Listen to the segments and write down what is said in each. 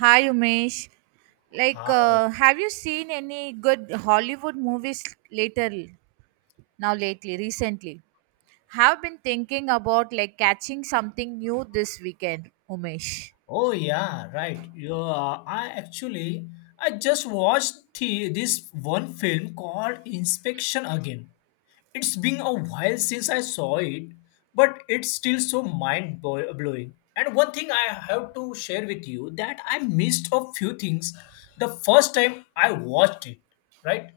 Hi, Umesh. Hi. Have you seen any good Hollywood movies later now lately, recently? Have been thinking about catching something new this weekend, Umesh. Oh yeah, right. I actually, I just watched this one film called Inspection again. It's been a while since I saw it, but it's still so mind blowing. And one thing I have to share with you that I missed a few things the first time I watched it. Right?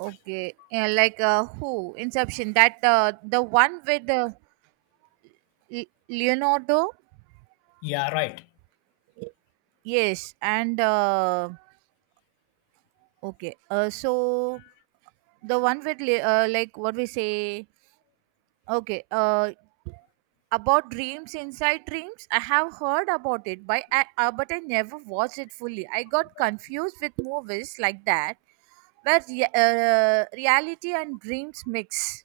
Okay, yeah, like who? Inception. That The one with Leonardo. Yeah, right. Yes, and okay. So the one with like what we say. Okay. Uh, about dreams inside dreams, I have heard about it, but I never watched it fully. I got confused with movies like that where reality and dreams mix.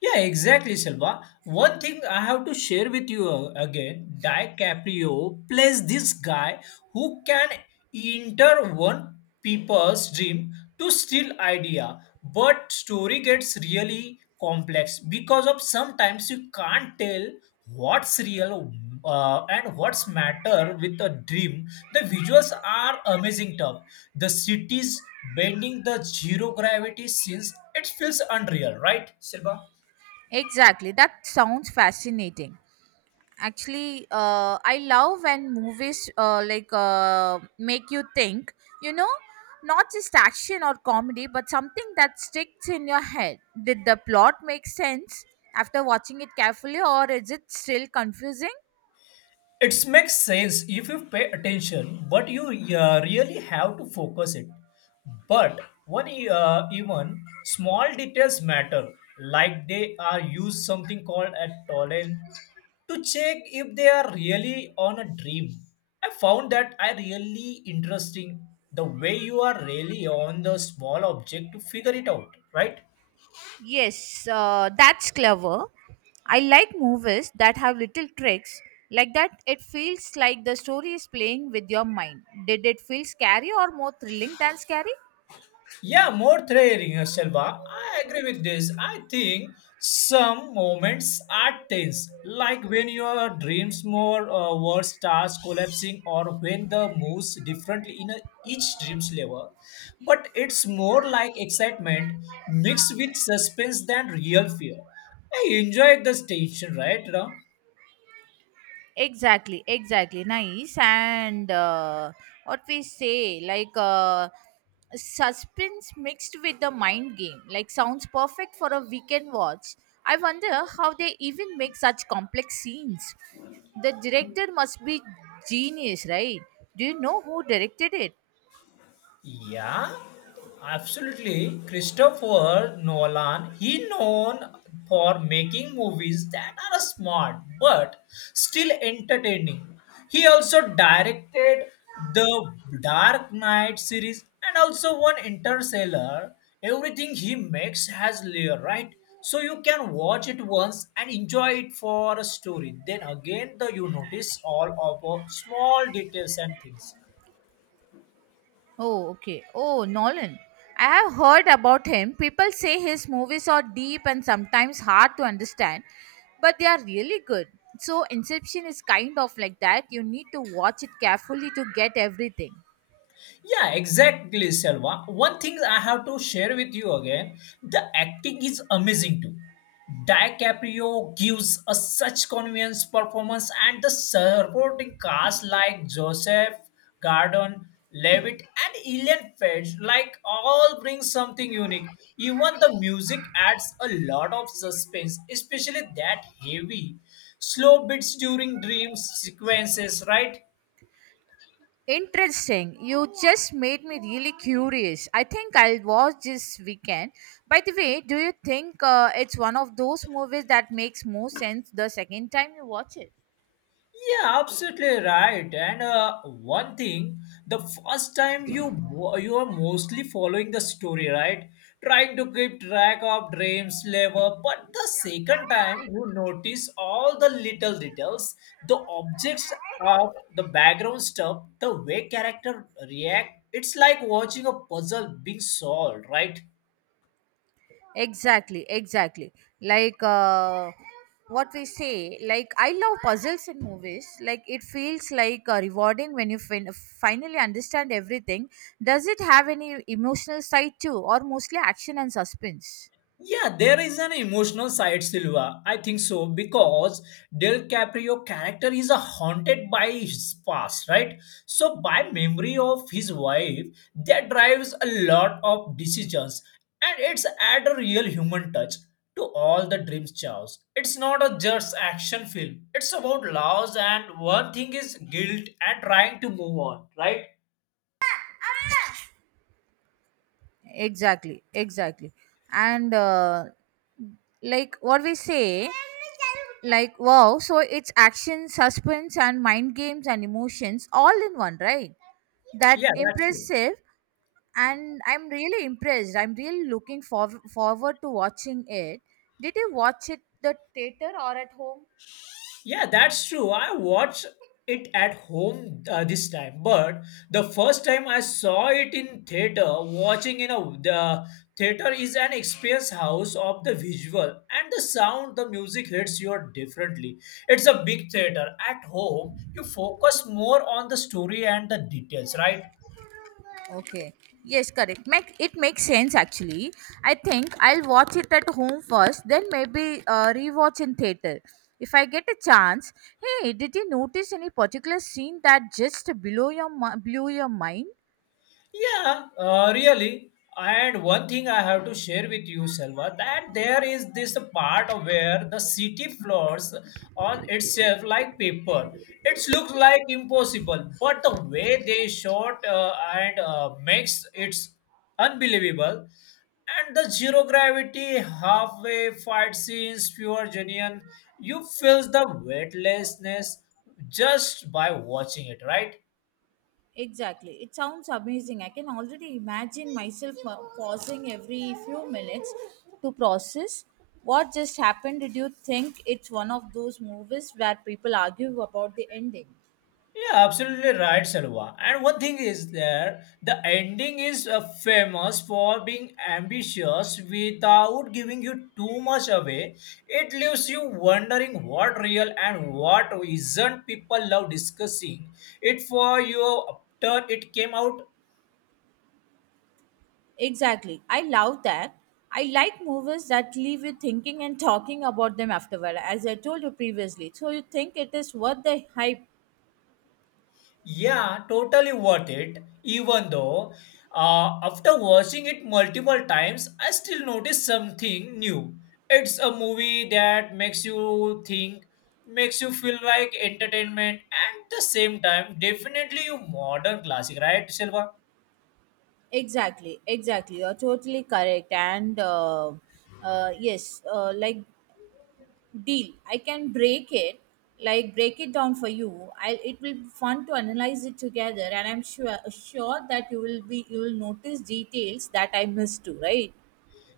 Yeah, exactly, Silva. One thing I have to share with you again, DiCaprio plays this guy who can enter one people's dream to steal idea, but story gets really complex because of sometimes you can't tell what's real and what's matter with a dream. The visuals are amazing tough. The cities bending the zero gravity scenes, it feels unreal, right, Silva? Exactly, that sounds fascinating. Actually, I love when movies, make you think, you know, not just action or comedy, but something that sticks in your head. Did the plot make sense after watching it carefully, or is it still confusing? It makes sense if you pay attention, but you really have to focus it. But one even small details matter, like they are used something called a tolerance to check if they are really on a dream. I found that I really interesting, the way you are really on the small object to figure it out, right? Yes, that's clever. I like movies that have little tricks like that. It feels like the story is playing with your mind. Did it feel scary or more thrilling than scary? Yeah, more threading, Selva. I agree with this. I think some moments are tense, like when your dreams more word starts collapsing, or when the moves differently in each dream's level. But it's more like excitement mixed with suspense than real fear. I enjoyed this tension, right, Ram? Exactly, exactly, nice. And what we say like Suspense mixed with the mind game sounds perfect for a weekend watch. I wonder how they even make such complex scenes. The director must be genius, right? Do you know who directed it? Yeah, absolutely. Christopher Nolan, he known for making movies that are smart but still entertaining. He also directed the Dark Knight series and also one Interstellar. Everything he makes has layer, right? So you can watch it once and enjoy it for a story. Then again, the you notice all of small details and things. Oh, okay. Oh, Nolan. I have heard about him. People say his movies are deep and sometimes hard to understand, but they are really good. So, Inception is kind of like that. You need to watch it carefully to get everything. Yeah, exactly, Selva. One thing I have to share with you again, the acting is amazing too. DiCaprio gives a such convincing performance, and the supporting cast like Joseph Gordon Levitt and Ellen Page like all bring something unique. Even the music adds a lot of suspense, especially that heavy slow beats during dream sequences, right? Interesting. You just made me really curious. I think I'll watch this weekend. By the way, do you think it's one of those movies that makes more sense the second time you watch it? Yeah, absolutely right. And one thing, the first time you are mostly following the story, right? Trying to keep track of dreams, level. But the second time, you notice all the little details, the objects of the background stuff, the way character react. It's like watching a puzzle being solved, right? Exactly, exactly. Like what we say, like I love puzzles in movies. It feels rewarding when you finally understand everything. Does it have any emotional side too, or mostly action and suspense? Yeah, there is an emotional side, Silva. I think so because Del Caprio character is a haunted by his past, right? So by memory of his wife, that drives a lot of decisions, and it's add a real human touch to all the dreams, Charles. It's not a just action film. It's about loss, and one thing is guilt and trying to move on, right? Exactly, exactly. And like what we say, like Wow, so it's action, suspense, and mind games and emotions all in one, right? That Yeah, that's true. impressive. And I'm really impressed. I'm really looking forward to watching it. Did you watch it the theater or at home? Yeah, that's true. I watched it at home this time, but the first time I saw it in theater. Watching in a the theater is an experience house of the visual and the sound. The music hits you differently. It's a big theater. At home, you focus more on the story and the details, right? Okay, yes, correct. It makes sense actually. I think I'll watch it at home first, then maybe rewatch in theater if I get a chance. Hey, did you notice any particular scene that just blew your mind? Yeah, really. And one thing I have to share with you, Selva, that there is this part of where the city floors on itself like paper. It looks like impossible, but the way they shot and makes it's unbelievable. And the zero gravity halfway fight scenes, pure genuine. You feel the weightlessness just by watching it, right? Exactly. It sounds amazing. I can already imagine myself pausing every few minutes to process what just happened. Did you think it's one of those movies where people argue about the ending? Yeah, absolutely right, Salwa. And one thing is there, the ending is famous for being ambitious without giving you too much away. It leaves you wondering what real and what isn't. People love discussing it for you after it came out. Exactly. I love that. I like movies that leave you thinking and talking about them afterward, as I told you previously. So you think it is worth the hype? Yeah, totally worth it. Even though, after watching it multiple times, I still notice something new. It's a movie that makes you think, makes you feel like entertainment, and the same time, definitely a modern classic, right, Silva? Exactly. Exactly. You're totally correct. And yes, like Deal. I can break it, like break it down for you. I It will be fun to analyze it together, and I'm sure that you will notice details that I missed too, right?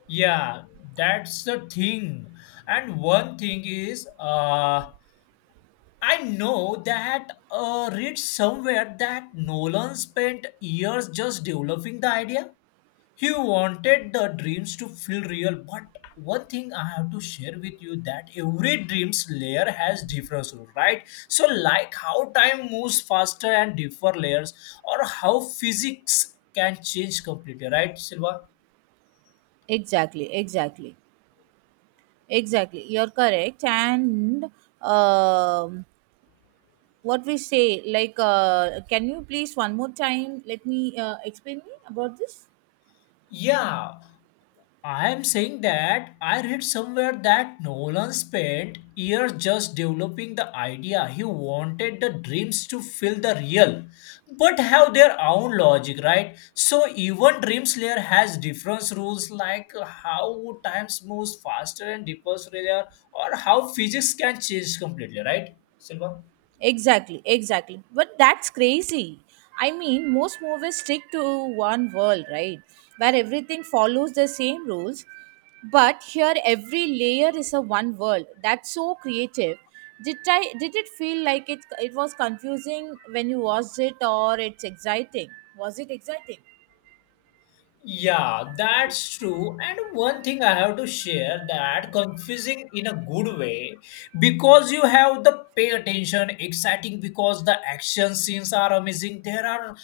Yeah, that's the thing. And one thing is, I know that read somewhere that Nolan spent years just developing the idea. He wanted the dreams to feel real, but one thing I have to share with you that every dreams layer has different rule, right? So like how time moves faster and differ layers, or how physics can change completely, right, Silva? Exactly, exactly, exactly. You're correct. And um, what we say, like, Can you please one more time let me explain me about this? Yeah. I am saying that I read somewhere that Nolan spent years just developing the idea. He wanted the dreams to feel the real, but have their own logic, right? So even Dream Slayer has different rules like how time moves faster and deeper layer or how physics can change completely, right? Silva? Exactly, exactly. But that's crazy. I mean, most movies stick to one world, right? Where everything follows the same rules. But here, every layer is a one world. That's so creative. Did I? Did it feel like it? It was confusing when you watched it, or it's exciting? Was it exciting? Yeah, that's true. And one thing I have to share that confusing in a good way, because you have the pay attention, exciting because the action scenes are amazing. There are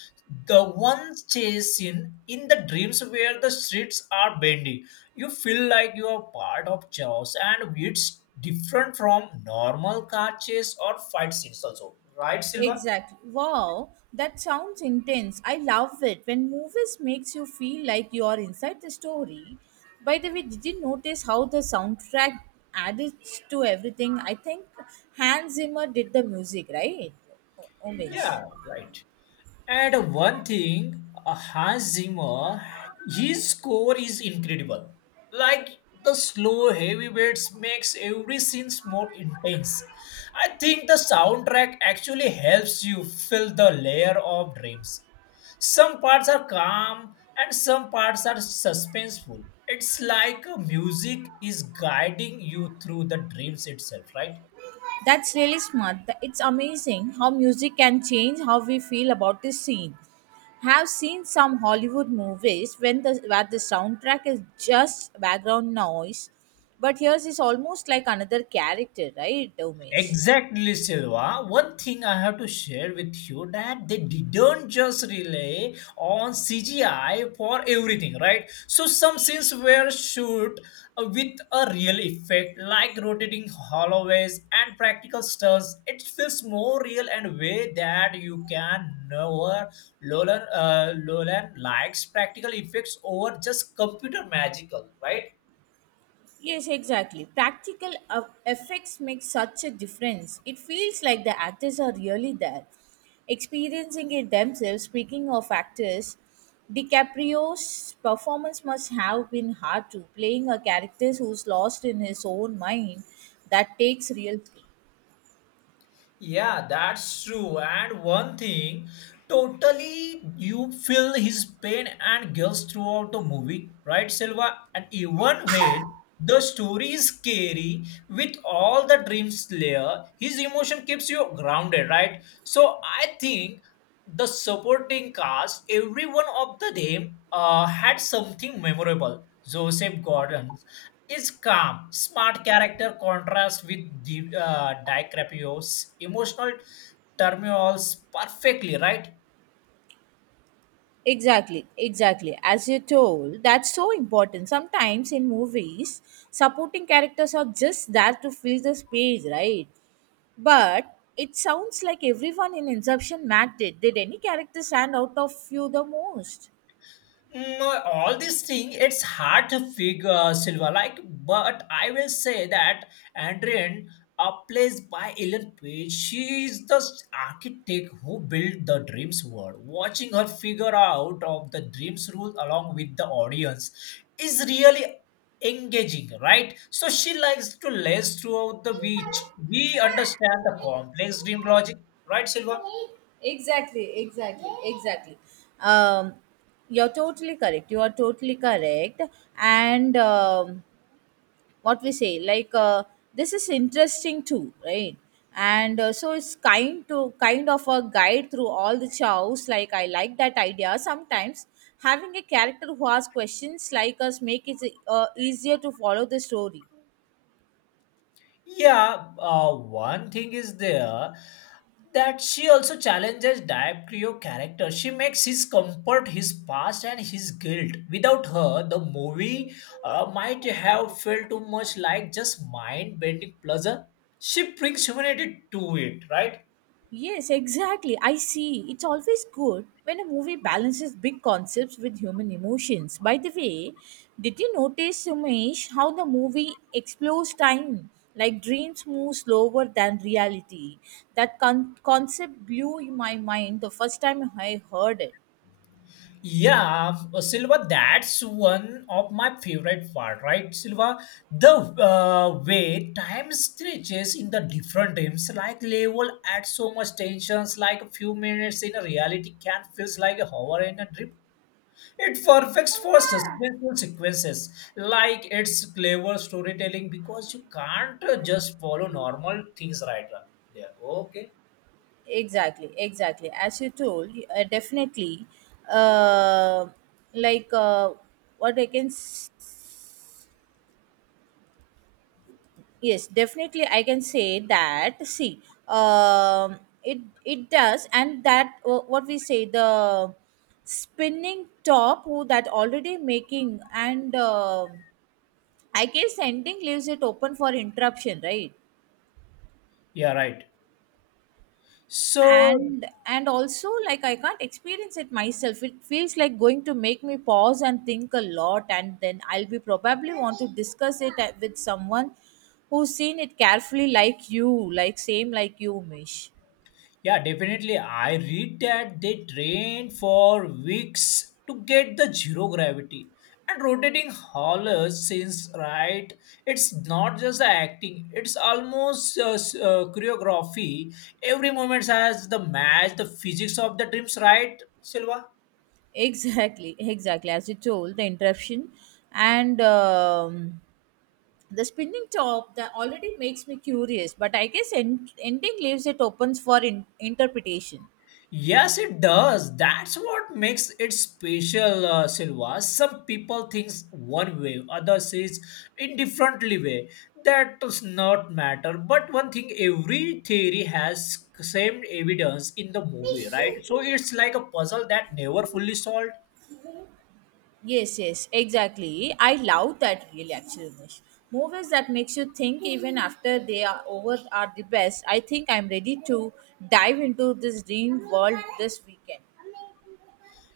the one chase scene in the dreams where the streets are bendy. You feel like you are part of chaos, and it's different from normal car chase or fight scenes, also. Right, Silva? Exactly. Wow, that sounds intense. I love it when movies makes you feel like you are inside the story. By the way, did you notice how the soundtrack added to everything? I think Hans Zimmer did the music, right? Umesh? Yeah, right. And one thing, Hans Zimmer, his score is incredible. Like the slow heavyweights makes every scene more intense. I think the soundtrack actually helps you fill the layer of dreams. Some parts are calm and some parts are suspenseful. It's like music is guiding you through the dreams itself, right? That's really smart. It's amazing how music can change how we feel about the scene. Have seen some Hollywood movies when the where the soundtrack is just background noise, but here is almost like another character, right, Umesh? Exactly, Silva. One thing I have to share with you that they didn't just rely on CGI for everything, right? So some scenes were shoot with a real effect, like rotating hallways and practical stunts. It feels more real and way that you can never. Lolan likes practical effects over just computer magical, right? Yes, exactly. Practical effects make such a difference. It feels like the actors are really there, experiencing it themselves. Speaking of actors, DiCaprio's performance must have been hard to playing a character who's lost in his own mind. That takes real skill. Yeah, that's true. And one thing, totally you feel his pain and guilt throughout the movie, right, Silva? And even when the story is scary with all the dream slayer, his emotion keeps you grounded, right? So I think the supporting cast, every one of them had something memorable. Joseph Gordon is calm, smart character contrasts with the DiCaprio's emotional turmoils perfectly, right? Exactly, exactly. As you told, that's so important. Sometimes in movies, supporting characters are just there to fill the space, right? But it sounds like everyone in Inception Matt did. Did any character stand out of you the most? All these things, it's hard to figure, Silver. Like, but I will say that Adrian, plays by Ellen Page. She is the architect who built the dreams world, watching her figure out of the dreams rule along with the audience is really engaging, right? So she likes to lace throughout the beach, we understand the complex dream logic, right, Silva? Exactly, exactly, exactly. Um, you're totally correct. You are totally correct. And what we say, like This is interesting too, right? And so It's kind of a guide through all the chows. I like that idea. Sometimes having a character who asks questions like us make it easier to follow the story. Yeah, one thing is there that she also challenges Diaprio's character. She makes his comfort, his past, and his guilt. Without her, the movie might have felt too much like just mind-bending pleasure. She brings humanity to it, right? Yes, exactly. I see. It's always good when a movie balances big concepts with human emotions. By the way, did you notice, Sumesh, how the movie explores time? Like dreams move slower than reality. That concept blew my mind the first time I heard it. Yeah, Silva, that's one of my favorite part, right, Silva? The way time stretches in the different games, like level add so much tensions, like a few minutes in a reality can feels like a hour in a dream. It perfects for suspenseful sequences, like it's clever storytelling because you can't just follow normal things right now. Yeah, okay. Exactly, exactly. As you told, definitely, uh, like what I can s- yes, definitely, I can say that. See um it it does. And that what we say The spinning top who that already making, and I guess ending leaves it open for interruption, right? Yeah, right. So And also, I can't experience it myself. It feels like going to make me pause and think a lot, and then I'll be probably want to discuss it with someone who's seen it carefully, like you mish. yeah, definitely. I read that they train for weeks to get the zero gravity. And rotating haulers, since right, it's not just the acting; it's almost choreography. Every moment has the match, the physics of the dreams, right, Silva? Exactly, exactly. As you told, the interruption, and the spinning top that already makes me curious, but I guess ending leaves it opens for interpretation. Yes, it does. That's what makes it special, Silva. Some people thinks one way, others is indifferently way. That does not matter. But one thing, every theory has same evidence in the movie, right? So it's like a puzzle that never fully solved. Yes, yes, exactly. I love that really actually, Umesh. Movies that makes you think even after they are over are the best. I think I'm ready to dive into this dream world this weekend.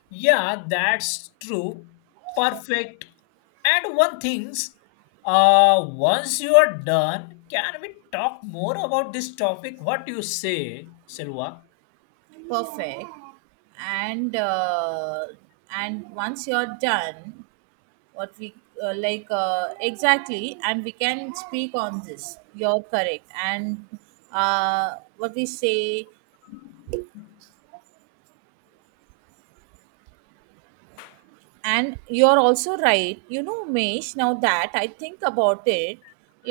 Yeah, that's true. Perfect. And one things, once you are done, can we talk more about this topic? What do you say, Silva? Perfect. And uh, and once you're done, what we like exactly, and we can speak on this. You're correct. And uh, what we say and you're also right, you know mesh. Now that I think about it,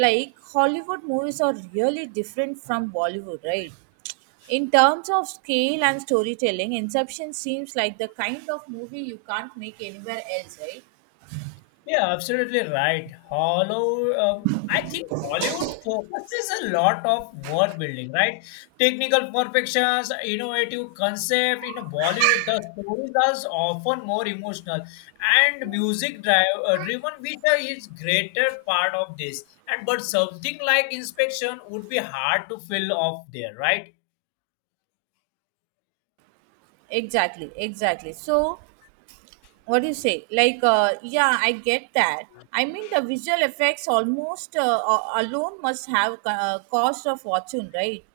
Hollywood movies are really different from Bollywood, right? In terms of scale and storytelling, Inception seems like the kind of movie you can't make anywhere else, right? Yeah, absolutely right. I think Hollywood focuses a lot of word building, right? Technical perfections, innovative concept. In Bollywood, the stories are often more emotional and music driven, which are is greater part of this. And but something like Inspection would be hard to fill off there, right? Exactly, exactly. so what do you say like Yeah, I get that. I mean, the visual effects almost alone must have cost of fortune, right?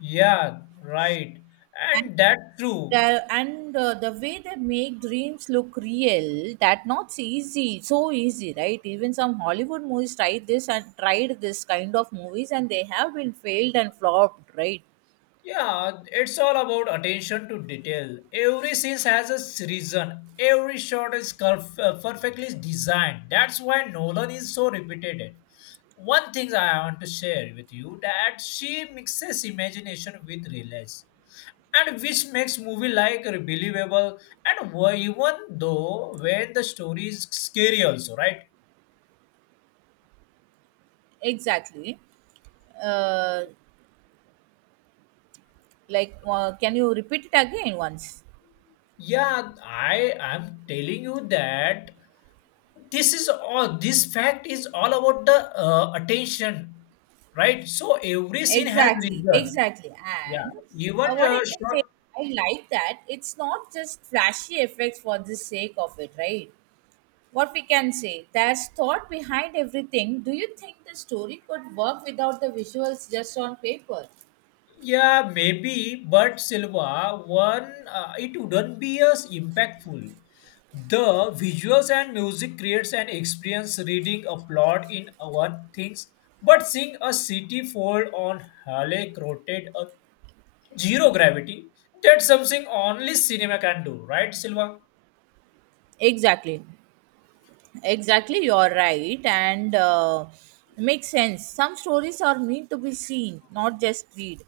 Yeah, right. And that's true. There, and the way they make dreams look real, that not easy so easy, right? Even some Hollywood movies tried this kind of movies and they have been failed and flopped, right? Yeah, it's all about attention to detail. Every scene has a reason. Every shot is perfectly designed. That's why Nolan is so repeated. One thing I want to share with you that she mixes imagination with realism, and which makes movie like believable and even though when the story is scary also, right? Exactly. uh, can you repeat it again once? Yeah, I am telling you that this fact is all about the attention, right? So every scene has Exactly, reason. exactly. Yeah, And even uh, what I can short. say, I like that it's not just flashy effects for the sake of it, right? What we can say, there's thought behind everything. Do you think the story could work without the visuals just on paper? Yeah, maybe, but Silva, one it wouldn't be as impactful. The visuals and music creates an experience reading a plot in one things, but seeing a city fold on Halleck rotate a zero gravity, that's something only cinema can do, right, Silva? Exactly. Exactly, you're right, and makes sense. Some stories are meant to be seen, not just read.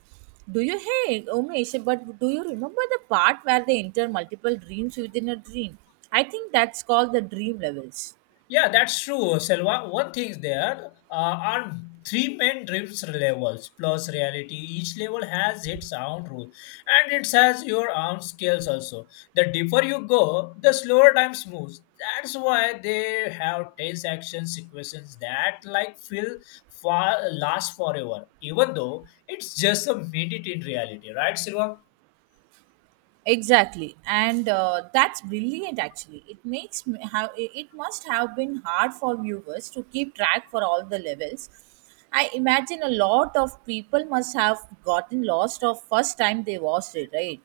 Hey, Umesh, but do you remember the part where they enter multiple dreams within a dream? I think that's called the dream levels. Yeah, that's true, Selva. One thing is there are 3 main drift levels plus reality. Each level has its own rule and it has your own scales also. The deeper you go, the slower time moves. That's why they have tense action sequences that like feel far last forever, even though it's just a minute in reality, right, Silva? Exactly, and that's brilliant. Actually, it makes me how it must have been hard for viewers to keep track for all the levels. I imagine a lot of people must have gotten lost of first time they watched it, right?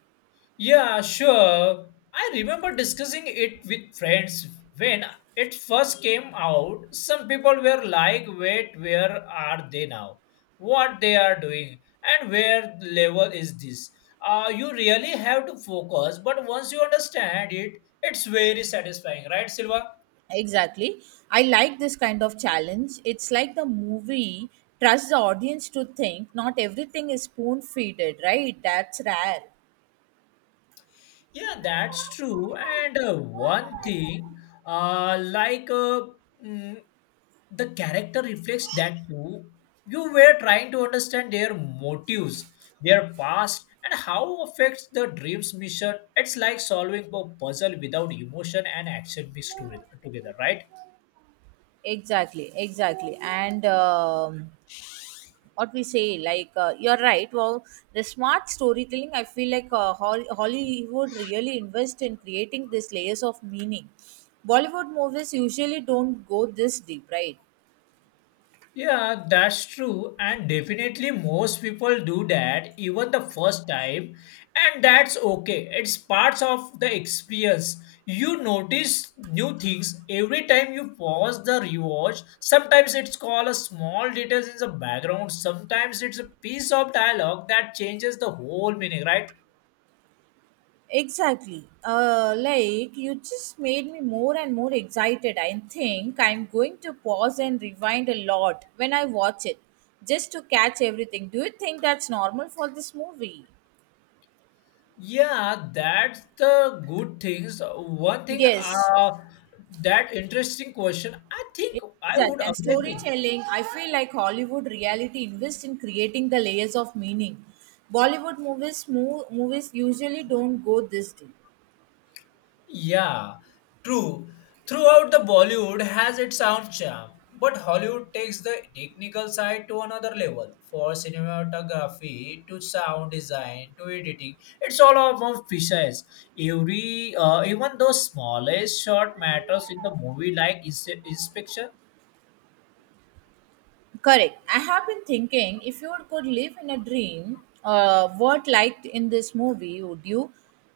Yeah, sure. I remember discussing it with friends when it first came out. Some people were like, wait, where are they now? What they are doing? And where level is this? You really have to focus, but once you understand it, it's very satisfying, right, Silva? Exactly. I like this kind of challenge. It's like the movie trusts the audience to think not everything is spoon feeded, right? That's rare. Yeah, that's true. And one thing, like mm, the character reflects that too. You were trying to understand their motives, their past, and how affects the dream's mission. It's like solving a puzzle without emotion and action mixed together, right? Exactly, exactly. And what we say, like, You're right. Well, the smart storytelling, I feel like Hollywood really invest in creating these layers of meaning. Bollywood movies usually don't go this deep, right? Yeah, that's true. And definitely, most people do that even the first time. And that's okay. It's parts of the experience. You notice new things every time you pause the rewatch. Sometimes it's called a small details in the background. Sometimes it's a piece of dialogue that changes the whole meaning, right? Exactly. You just made me more and more excited. I think I'm going to pause and rewind a lot when I watch it just to catch everything. Do you think that's normal for this movie? Yeah, that's the good things. Yes. That interesting question. I think I would Exactly. And amazing. storytelling, I feel like Hollywood reality invests in creating the layers of meaning. Bollywood movies usually don't go this deep. Yeah, true. Throughout the Bollywood has its own charm, but Hollywood takes the technical side to another level. For cinematography, to sound design, to editing, it's all about precise. Every, even those smallest shot matters in the movie, like inspection. Correct. I have been thinking, if you could live in a dream, what liked in this movie would you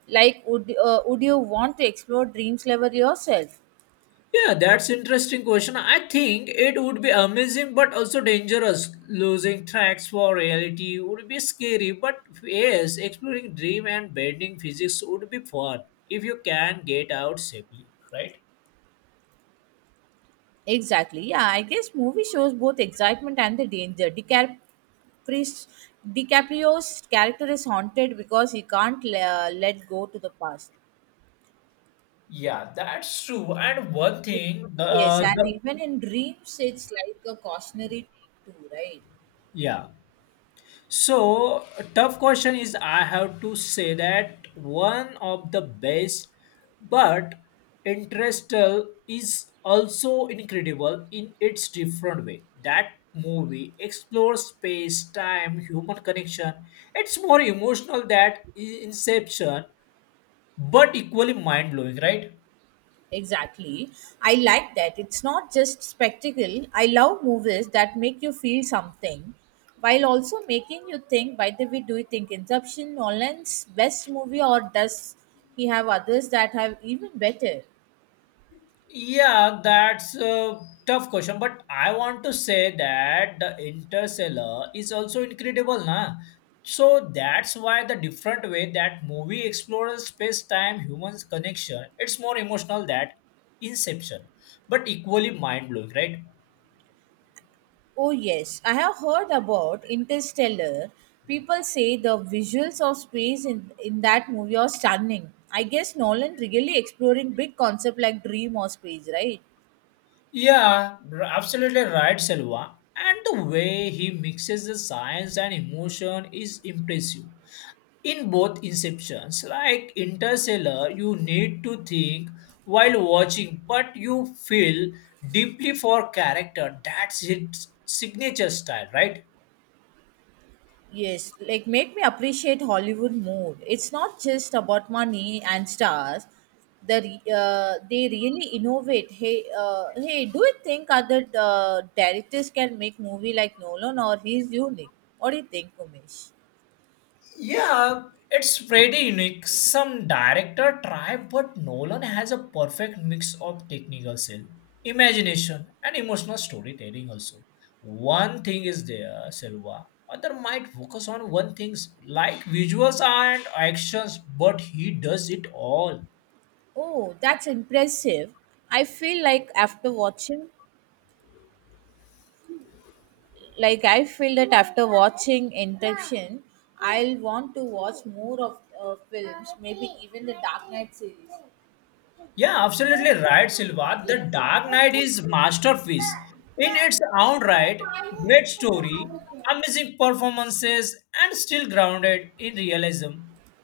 like? Would you want to explore dreams level yourself? Yeah, that's interesting question. I think it would be amazing but also dangerous. Losing tracks for reality would be scary, but yes, exploring dream and bending physics would be fun if you can get out safely, right? Exactly. Yeah, I guess movie shows both excitement and the danger. DiCaprio's character is haunted because he can't let go to the past. Yeah, that's true. And one thing, Yes, and the even in dreams, it's like a cautionary tale too, right? yeah. So, a tough question is I have to say that one of the best, but Interstellar is also incredible in its different way. That movie explores space, time, human connection. It's more emotional than Inception, but equally mind blowing, right? Exactly. I like that. It's not just spectacle. I love movies that make you feel something while also making you think. By the way, do you think Inception Nolan's best movie, or does he have others that have even better? Yeah, that's a tough question, but I want to say that the Interstellar is also incredible, na? So that's why the different way that movie explores space-time humans connection, it's more emotional than Inception, but equally mind-blowing, right? Oh yes, I have heard about Interstellar. People say the visuals of space in that movie are stunning. I guess Nolan really exploring big concept like dream or space, right? Yeah, absolutely right, Selva. And the way he mixes the science and emotion is impressive. In both inceptions, like Interstellar, you need to think while watching, but you feel deeply for character. That's his signature style, right? Yes, like make me appreciate Hollywood more. It's not just about money and stars. The they really innovate. Hey, do you think other directors can make movie like Nolan, or he's unique? What do you think, Umesh? Yeah, it's pretty unique. Some director try, but Nolan has a perfect mix of technical skill, imagination, and emotional storytelling also. One thing is there, Silva. Other might focus on one things like visuals and actions, but he does it all. Oh, that's impressive. I feel like after watching, I feel that after watching Inception, I'll want to watch more of films, maybe even the Dark Knight series. Yeah, absolutely right, Silva. The Dark Knight is masterpiece in its own right. Great story, amazing performances, and still grounded in realism.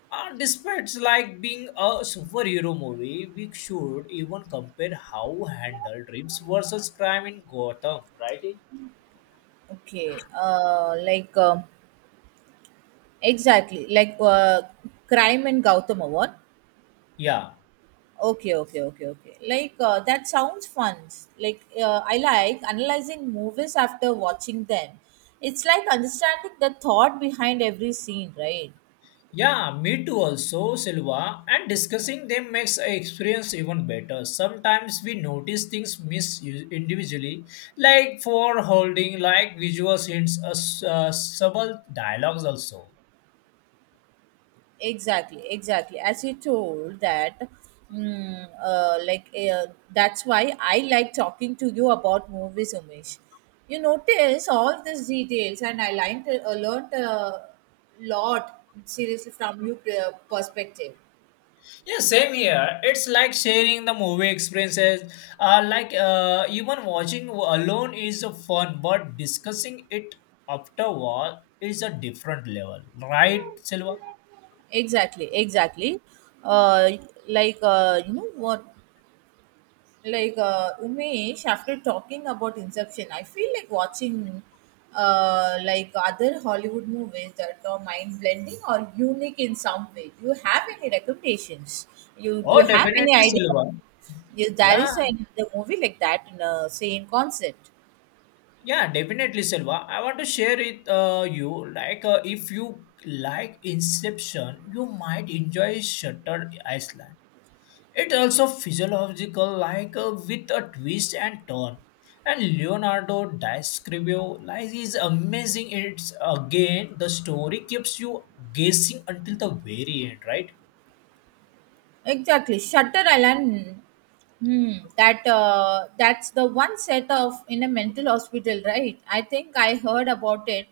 Despite like being a superhero movie, we should even compare how handled dreams versus crime in Gotham, right? Okay, uh, like um, exactly, like uh, Crime and Gautam Award. Yeah. Okay, okay, okay, okay. That sounds fun. I like analyzing movies after watching them. It's like understanding the thought behind every scene, right? Yeah, me too also, Silva. And discussing them makes a experience even better. Sometimes we notice things miss individually, like for holding, like visual hints, subtle dialogues also. Exactly, exactly. As you told that, mm, uh, like uh, that's why I like talking to you about movies, Umesh. You notice all these details and I learned a lot seriously from your perspective. Yeah, same here. It's like sharing the movie experiences. Even watching alone is a fun, but discussing it afterward is a different level, right, Silva? Exactly, exactly. uh, you know what, Umesh, after talking about Inception, I feel like watching other Hollywood movies that are mind blending or unique in some way. Do you have any recommendations? You Do Oh, you have any definitely, idea? Silva. If there Yeah. is any other movie like that in a same concept? Yeah, definitely, Silva. I want to share it you. If you like Inception, you might enjoy Shutter Island. It also physiological, with a twist and turn. And Leonardo da Scrivio lies is amazing. It's again the story keeps you guessing until the very end, right? Exactly, Shutter Island. Hmm, that's the one set of in a mental hospital, right? I think I heard about it.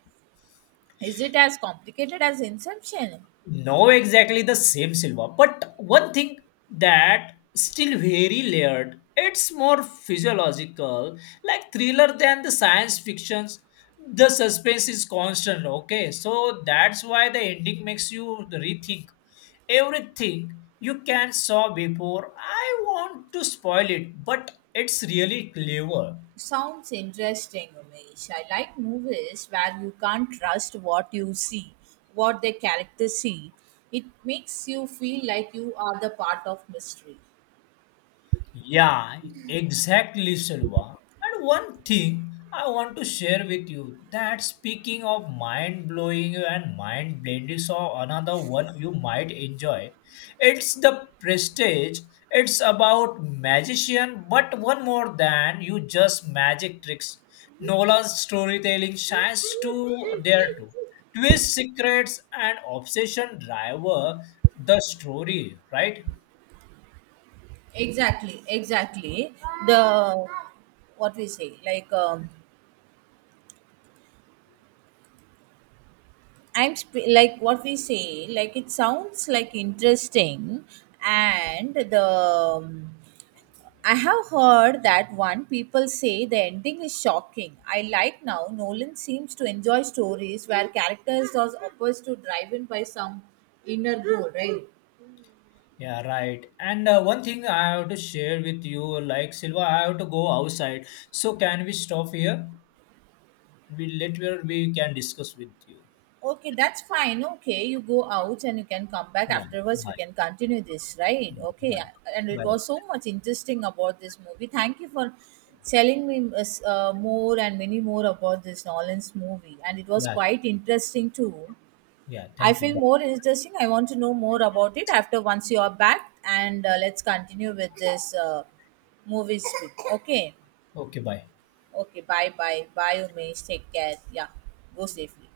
Is it as complicated as Inception? No, exactly the same silver. But one thing that still very layered. It's more physiological, like thriller than the science fictions. The suspense is constant. Okay, so that's why the ending makes you rethink everything you can saw before. I want to spoil it, but it's really clever. Sounds interesting, Umesh. I like movies where you can't trust what you see, what the characters see. It makes you feel like you are the part of mystery. Yeah, exactly, Silva. And one thing I want to share with you that speaking of mind blowing and mind blending, so another one you might enjoy. It's the prestige. It's about magician, but one more than you just magic tricks. Nolan's storytelling shines to there too. Twist secrets and obsession driver the story, right? Exactly, exactly. The what we say, like I'm sp- like what we say, like It sounds like interesting, and the I have heard that one. People say the ending is shocking. I like now. Nolan seems to enjoy stories where characters are opposed to driven by some inner goal, right? Yeah, right. And one thing I have to share with you, like Silva, I have to go outside. So can we stop here? We later we can discuss with you. Okay, that's fine. Okay, you go out and you can come back Yeah. afterwards. We Bye. can continue this, right? Okay, Bye. and it Bye. was so much interesting about this movie. Thank you for telling me more and many more about this Nolan's movie, and it was Yeah. quite interesting too. Yeah. I Thank you. feel Bye. more interesting. I want to know more about it after once you are back, and let's continue with this movie speak. Okay, Okay. Bye. okay. Bye, bye, Umesh. Take care. Yeah, go safely.